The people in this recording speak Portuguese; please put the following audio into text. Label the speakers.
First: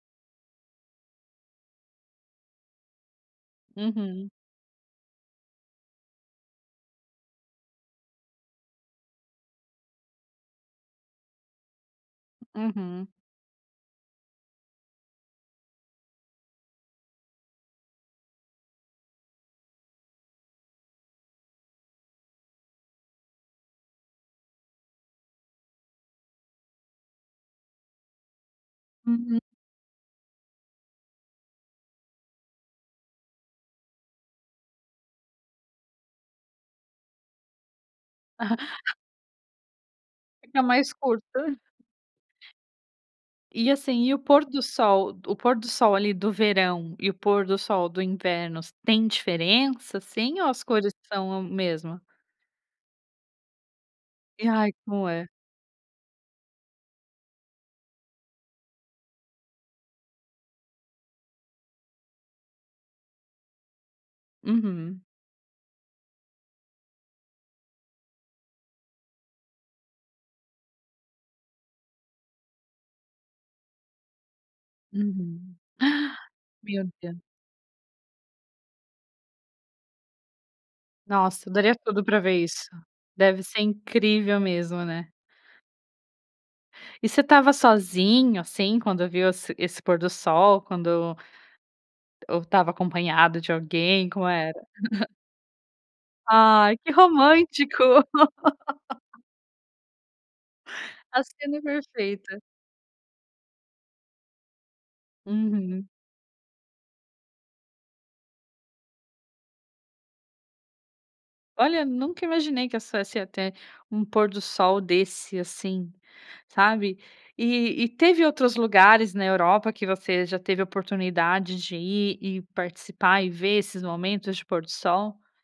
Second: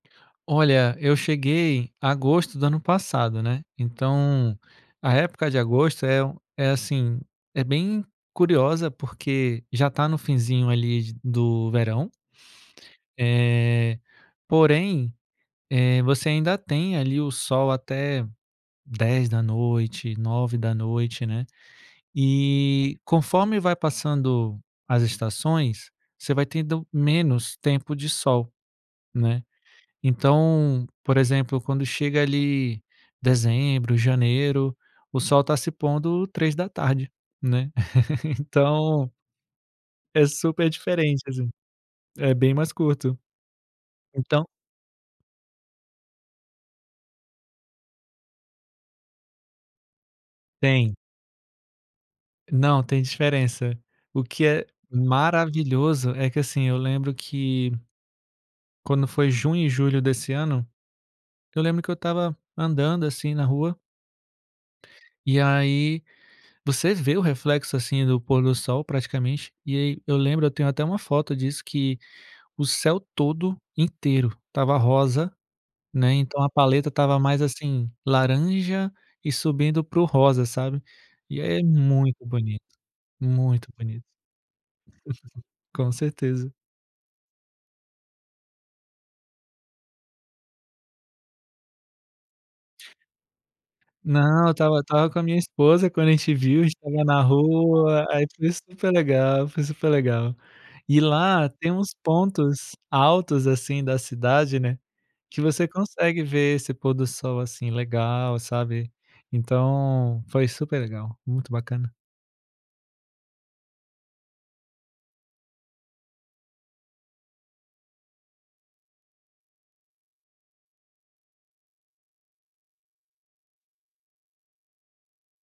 Speaker 1: Olha, eu cheguei agosto do ano passado, né,
Speaker 2: Uhum.
Speaker 1: então, a época de agosto é um é assim, é bem curiosa porque já tá no finzinho ali de do verão...
Speaker 2: Uhum.
Speaker 1: eh, porém, eh, você ainda tem ali o sol até 22h, 21h, né. E, conforme vai passando as estações, você vai tendo menos tempo de sol,
Speaker 2: Uhum.
Speaker 1: né. Então, por exemplo, quando chega ali dezembro, janeiro, o sol tá se pondo 15h, né. Então é
Speaker 2: Fica
Speaker 1: super
Speaker 2: mais
Speaker 1: diferente, assim,
Speaker 2: curto.
Speaker 1: é bem mais curto.
Speaker 2: E assim, e o pôr
Speaker 1: Então
Speaker 2: do sol o pôr do sol ali do verão e o pôr do sol do invernos, têm diferença assim ou as cores
Speaker 1: Tem.
Speaker 2: são mesma?
Speaker 1: Não, tem diferença. O que
Speaker 2: E
Speaker 1: é
Speaker 2: ai, como é?
Speaker 1: maravilhoso é que assim, eu lembro que quando foi junho e julho desse ano, eu lembro que eu estava andando assim na rua
Speaker 2: Uhum.
Speaker 1: e aí, você vê o reflexo assim do pôr do sol praticamente, e aí eu lembro eu tenho até uma foto disso que, o céu todo inteiro, estava rosa,
Speaker 2: Uhum. Ah!
Speaker 1: né, então a paleta
Speaker 2: Meu
Speaker 1: estava
Speaker 2: Deus.
Speaker 1: mais assim, laranja e subindo para o rosa, sabe. E,
Speaker 2: Nossa, eu
Speaker 1: aí é
Speaker 2: daria tudo para
Speaker 1: muito
Speaker 2: ver
Speaker 1: bonito
Speaker 2: isso. Deve ser
Speaker 1: muito bonito.
Speaker 2: incrível mesmo, né?
Speaker 1: Com certeza.
Speaker 2: E você estava sozinho assim quando viu esse esse pôr do sol, quando ou estava acompanhado de alguém, como
Speaker 1: Não, eu
Speaker 2: era?.
Speaker 1: estava eu estava com a minha esposa quando a gente viu, gente
Speaker 2: Ai que
Speaker 1: estava na
Speaker 2: romântico!.
Speaker 1: rua, aí foi super legal foi super legal. E
Speaker 2: A
Speaker 1: lá
Speaker 2: cena
Speaker 1: tem uns
Speaker 2: perfeita.
Speaker 1: pontos altos assim da cidade né, que você
Speaker 2: Uhum.
Speaker 1: consegue ver esse pôr do sol, assim, legal sabe, então foi super legal, muito
Speaker 2: Olha,
Speaker 1: bacana.
Speaker 2: nunca imaginei que a essa essa até um pôr do sol desse assim, sabe. E e teve outros lugares na Europa que você já teve a oportunidade de ir e participar e ver esses momentos de pôr do sol?